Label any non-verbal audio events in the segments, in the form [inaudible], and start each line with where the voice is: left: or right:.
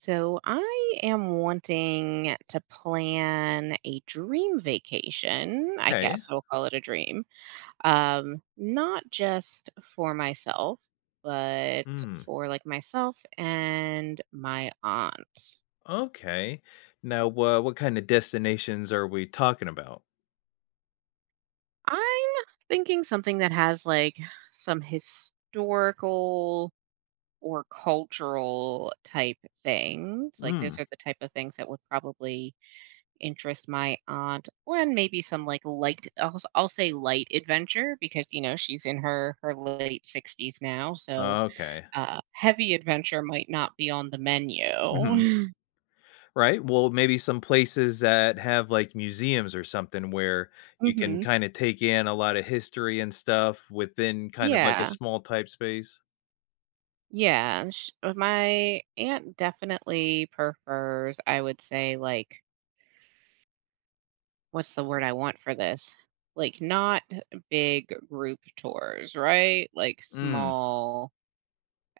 right: So I am wanting to plan a dream vacation. I
left: Okay.
right: guess we'll call it a dream. Not just for myself, but
left: Mm.
right: for like myself and my aunt.
left: Okay. Now, what kind of destinations are we talking about?
right: I'm thinking something that has like some historical or cultural type things. Like
left: Mm.
right: those are the type of things that would probably interest my aunt and maybe some like light I'll say light adventure because you know she's in her late 60s now so
left: Okay.
right: heavy adventure might not be on the menu
left: Hmm. Right. Well, maybe some places that have like museums or something where
right: [laughs]
left: you can
right: hmm
left: kind of take in a lot of history and stuff within kind of like a
right: yeah,
left: small type space.
right: yeah, my aunt definitely prefers I would say like what's the word I want for this like not big group tours, right, like
left: Mm.
right: small.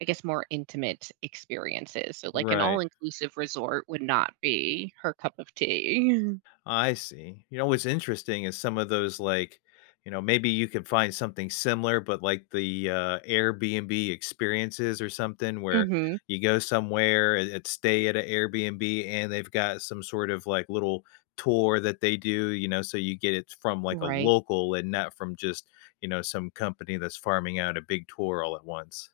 right: I guess more intimate experiences. So, like, an
left: Right.
right: all-inclusive resort would not be her cup of tea. [laughs]
left: I see. You know, what's interesting is some of those like, you know, maybe you could find something similar, but like the Airbnb experiences or something where
right: Mhm.
left: you go somewhere and, stay at an Airbnb and they've got some sort of like little tour that they do, you know, so you get it from like a
right: Right.
left: local and not from just, you know, some company that's farming out a big tour all at once.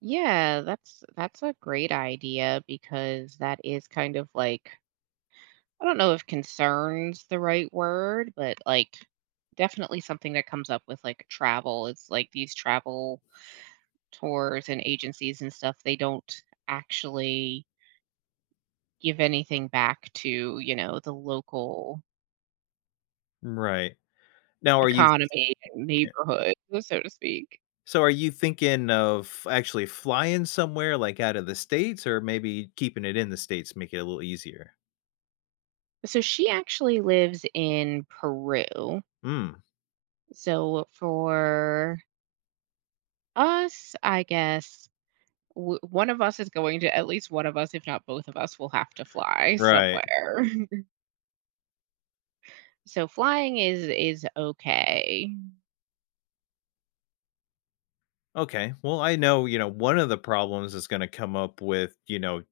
right: Yeah, that's a great idea because that is kind of like, I don't know if concern's the right word, but, like, definitely something that comes up with, like, travel. It's like these travel tours and agencies and stuff, they don't actually give anything back to, you know, the local
left: Right. Now, are you?
right: economy and neighborhood, so to speak.
left: So are you thinking of actually flying somewhere, like, out of the States or maybe keeping it in the States, make it a little easier?
right: So she actually lives in Peru.
left: Mm,
right: So for us, I guess w- one of us is going to at least one of us, if not both of us, will have to fly
left: right.
right: somewhere. [laughs] So flying is okay.
left: Okay. Well, I know, you know, one of the problems that's going to come up with, you know,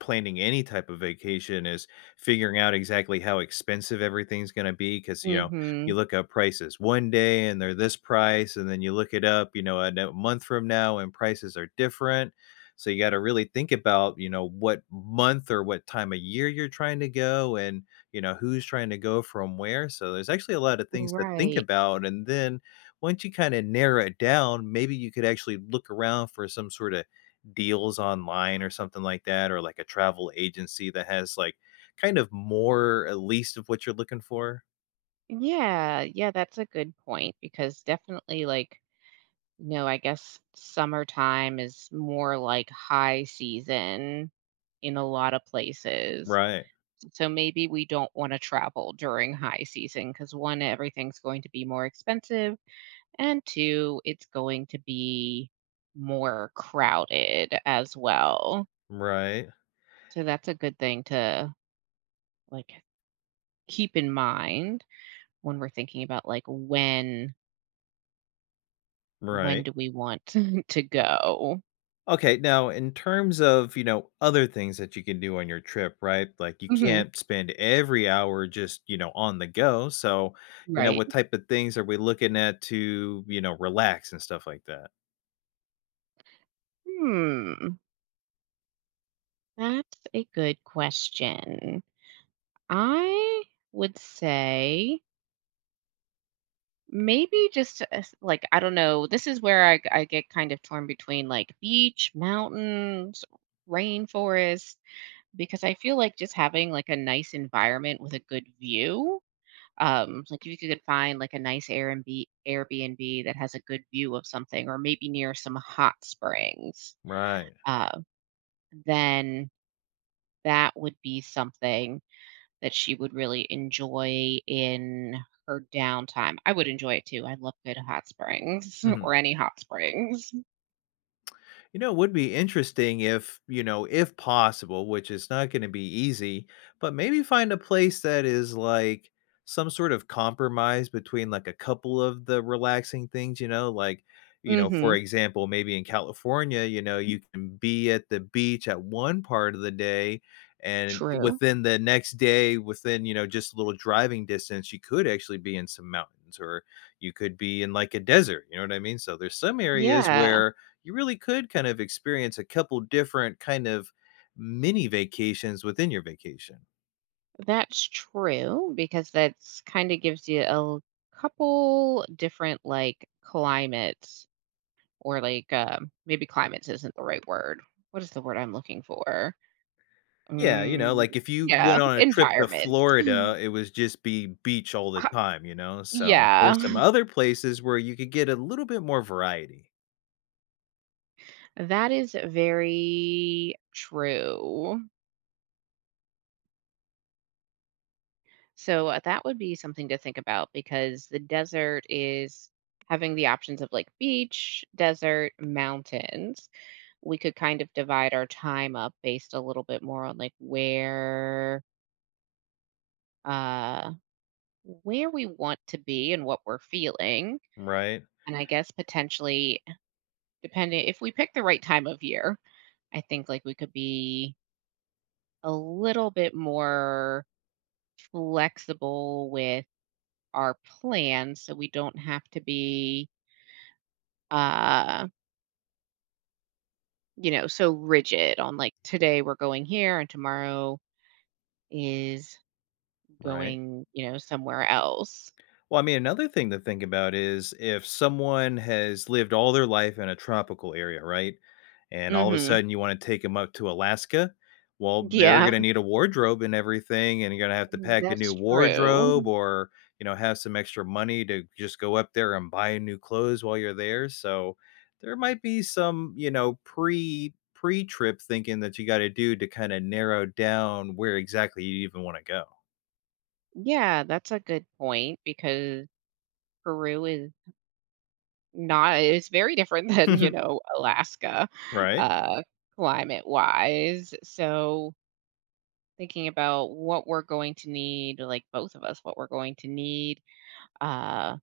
left: planning any type of vacation is figuring out exactly how expensive everything's going to be because, you know,
right: Mhm.
left: you look up prices one day and they're this price, and then you look it up, you know, a no- month from now and prices are different. So you got to really think about, you know, what month or what time of year you're trying to go and, you know, who's trying to go from where. So there's actually a lot of things to think
right: Right.
left: about. And then, once you kinda narrow it down, maybe you could actually look around for some sorta deals online or something like that, or like a travel agency that has, like, kind of more at least of what you're looking for.
right: Yeah, yeah, that's a good point because definitely like, no, I guess summertime is more like high season in a lot of places.
left: Right.
right: So maybe we don't want to travel during high season because one, everything's going to be more expensive, and two, it's going to be more crowded as well.
left: Right.
right: So that's a good thing to like keep in mind when we're thinking about like when
left: Right.
right: do we want [laughs] to go?
left: Okay, now in terms of, you know, other things that you can do on your trip, right? Like, you
right: Hmm
left: can't spend every hour just, you know, on the go, so, you know,
right: right.
left: what type of things are we looking at to, you know, relax and stuff like that?
right: Hmm. That's a good question. I would say maybe just like I don't know. This is where I get kind of torn between like beach, mountains, rainforest, because I feel like just having like a nice environment with a good view. Like if you could find like a nice Airbnb that has a good view of something, or maybe near some hot springs,
left: Right.
right: uh, then that would be something that she would really enjoy in her downtime. I would enjoy it too. I love good hot springs [laughs]
left: Mhm.
right: or any hot springs.
left: You know, it would be interesting if, you know, if possible, which is not going to be easy, but maybe find a place that is like some sort of compromise between like a couple of the relaxing things, you know, like, you know, for
right: Mhm.
left: example, maybe in California, you know, you can be at the beach at one part of the day and
right: True.
left: within the next day within you know just a little driving distance you could actually be in some mountains or you could be in like a desert you know what I mean so there's some areas
right: Yeah,
left: where you really could kind of experience a couple different kind of mini vacations within your vacation.
right: that's true because that's kinda gives you a couple different, like, climates or, like, maybe climates isn't the right word. What is the word I'm looking for?
left: Yeah, you know,
right: Mm,
left: like if you went
right: yeah,
left: on a trip to
right: environment.
left: Florida,
right: [laughs]
left: it was just be beach all the
right: Uh,
left: time, you know? So
right: yeah.
left: there's some
right: [laughs]
left: other places where you could get a little bit more variety.
right: That is very true. So that would be something to think about because the desert is having the options of like beach, desert, mountains. We could kind of divide our time up based a little bit more on like uh where we want to be and what we're feeling.
left: Right.
right: And I guess potentially depending if we pick the right time of year, I think like we could be a little bit more flexible with our plan so we don't have to be uh you know so rigid on like today we're going here and tomorrow is
left: Right.
right: going you know somewhere else.
left: Well, I mean, another thing to think about is if someone has lived all their life in a tropical area, right? And all of a
right: Mhm.
left: sudden you want to take them up to Alaska. Well, they're going
right: Yeah.
left: to need a wardrobe and everything, and you're going to have to
right: Mhm,
left: pack a new
right: that's
left: wardrobe
right: true.
left: or, you know, have some extra money to just go up there and buy new clothes while you're there. So there might be some, you know, pre trip thinking that you got to do to kind of narrow down where exactly you even want to go.
right: Yeah, that's a good point because Peru is not, it's very different [laughs] than you know Alaska,
left: [laughs] Right?
right: uh climate wise, so thinking about what we're going to need like both of us, what we're going to need, uh,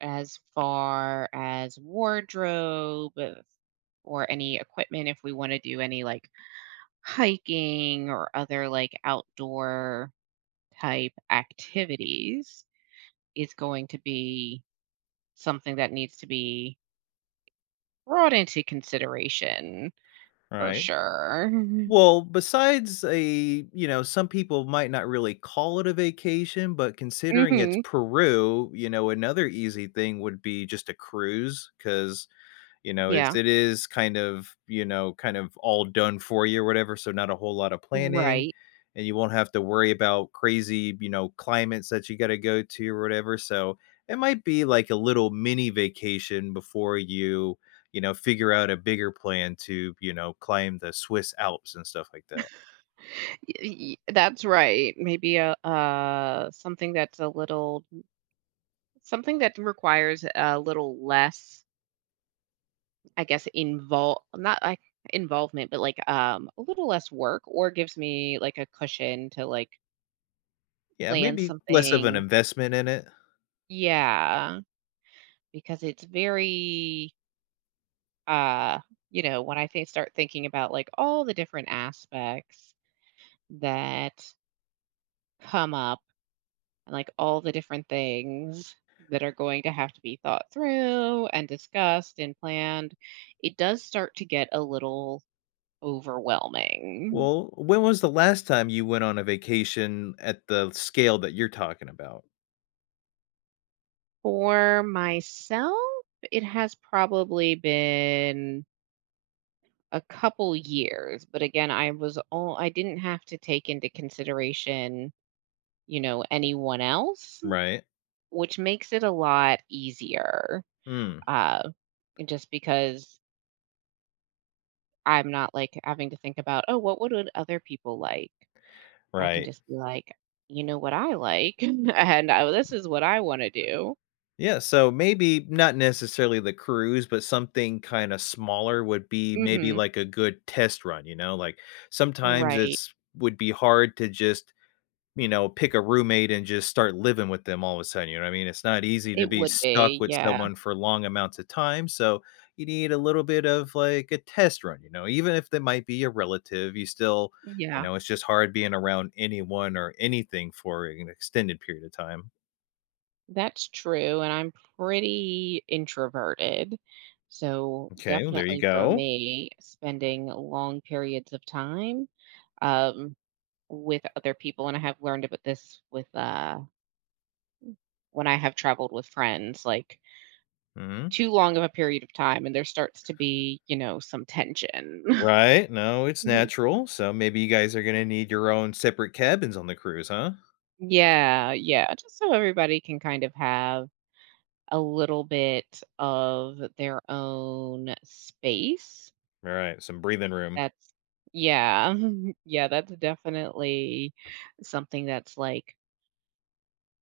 right: as far as wardrobe, or any equipment if we want to do any like hiking or other like outdoor type activities is going to be something that needs to be brought into consideration for
left: Right.
right: sure.
left: Well, besides a you know, some people might not really call it a vacation, but considering it's
right: hmm
left: Peru, you know, another easy thing would be just a cruise, because. You know, it's
right: Yeah.
left: it is kind of, you know, kind of all done for you or whatever, so not a whole lot of planning,
right: Right.
left: and you won't have to worry about crazy, you know, climates that you gotta go to or whatever, so it might be like a little mini vacation before you, you know, figure out a bigger plan to, you know, climb the Swiss Alps and stuff like that.
right: Y- That's right. Maybe a something that's a little, something that requires a little less, I guess, involve not like involvement, but like a little less work, or gives me like a cushion to like
left: Yeah,
right: plan
left: maybe less of an
right: something.
left: investment in it.
right: Yeah, because it's very uh you know, when I think start thinking about like all the different aspects that come up and like all the different things that are going to have to be thought through and discussed and planned, it does start to get a little overwhelming.
left: Well, when was the last time you went on a vacation at the scale that you're talking about?
right: For myself, it has probably been a couple years, but again, I was all I didn't have to take into consideration, you know, anyone else,
left: Right?
right: which makes it a lot easier.
left: Mm,
right: Uh, just because I'm not like having to think about, oh, what would other people like? I can
left: right.
right: just be like, you know what I like, [laughs] and this is what I want to do.
left: Yeah, so maybe not necessarily the cruise, but something kinda smaller would be maybe
right: Hmm
left: like a good test run, you know, like, sometimes
right: Right.
left: it's would be hard to just, you know, pick a roommate and just start living with them all of a sudden, you know what I mean? It's not easy to
right: It
left: be
right: would
left: stuck
right: be.
left: with
right: Yeah.
left: someone for long amounts of time, so you need a little bit of, like, a test run, you know, even if they might be a relative, you still you
right: Yeah.
left: know, it's just hard being around anyone or anything for an extended period of time.
right: That's true, and I'm pretty introverted. So
left: Okay, well, there you
right: definitely for
left: go.
right: me, spending long periods of time um, with other people, and I have learned about this with when I have traveled with friends, like
left: Mhm.
right: too long of a period of time, and there starts to be, you know, some tension. [laughs]
left: Right, no, it's
right: Mhm.
left: natural, so maybe you guys are gonna need your own separate cabins on the cruise, huh?
right: Yeah, yeah, just so everybody can kind of have a little bit of their own space.
left: Alright, some breathing room.
right: That's yeah. [laughs] Yeah, that's definitely something that's, like,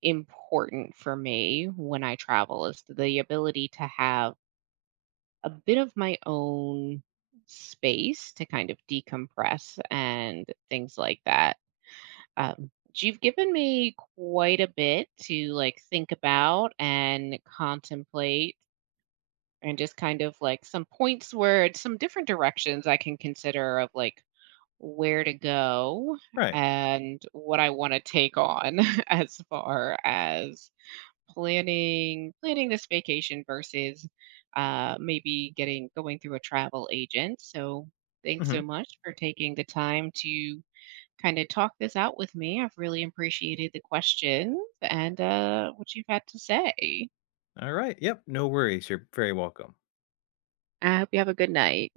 right: important for me when I travel is the ability to have a bit of my own space to kind of decompress and things like that. You've given me quite a bit to, like, think about and contemplate, and just kind of, like, some points where some different directions I can consider of, like, where to go
left: Right,
right: and what I wanna take on [laughs] as far as planning this vacation versus, maybe getting going through a travel agent, so thanks
left: mhm,
right: so much for taking the time to kinda talk this out with me. I've really appreciated the questions and, what you've had to say.
left: alright, yep, no worries, you're very welcome.
right: I hope you have a good night.